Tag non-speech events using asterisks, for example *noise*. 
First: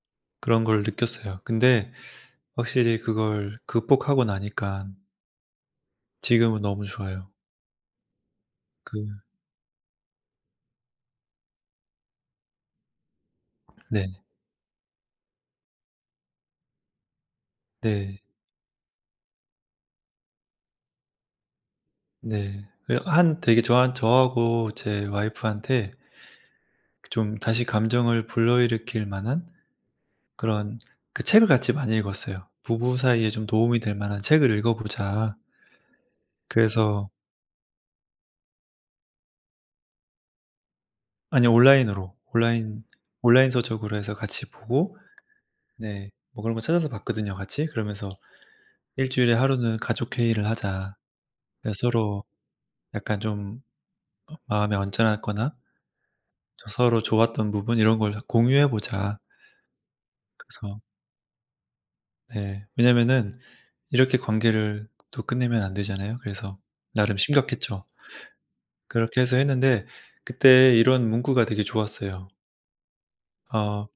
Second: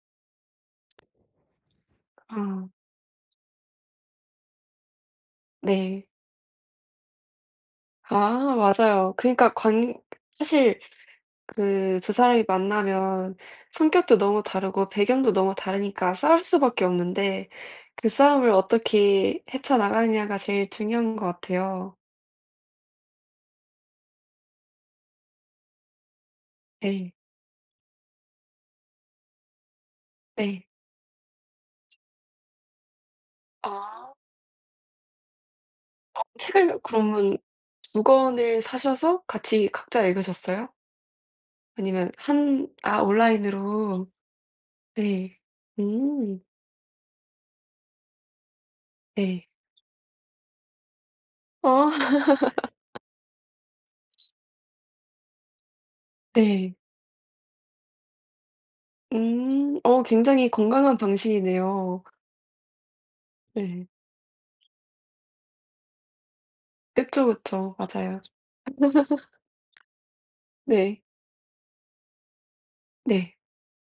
그런 걸 느꼈어요. 근데 아. 확실히 그걸 극복하고 나니깐 네. 지금은 너무 좋아요. 아 그 맞아요. 그니까 관 사실 그 2 사람이 만나면 성격도 네. 너무 다르고 배경도 너무 다르니까 싸울 수밖에 없는데 그 네. 싸움을 어떻게 헤쳐 나가느냐가 제일 중요한 것 같아요. 네. 예. 한 되게 저한 저하고 제 와이프한테 네. 좀 다시 감정을 불러일으킬 만한 네. 그런 그 책을 같이 많이 읽었어요. "부부 사이에 좀 도움이 될 아. 만한 책을 읽어 보자." 어 책을 그래서 그러면 2 권을 사셔서 같이 각자 읽으셨어요? 아니요. 아니면 온라인으로. 한 온라인 아 온라인 서적으로 온라인으로. 해서 같이 보고. 네. 네. 오. 뭐 그런 거 찾아서 봤거든요 같이. 그러면서 "일주일에 네. 하루는 가족 회의를 하자." 예. 어. "서로 *laughs* 약간 좀 음 마음이 언짢았거나" 저 네. 서로 좋았던 부분 이런 걸 다 공유해 보자. 음 어 굉장히 그래서 건강한 방식이네요. 네. 왜냐면은 네. 이렇게 관계를 또 끝내면 안 되잖아요. 그래서 나름 그쵸, 그쵸. 심각했죠. 맞아요. 그렇게 해서 했는데 *laughs* 그때 네. 이런 문구가 되게 좋았어요. 네. 어.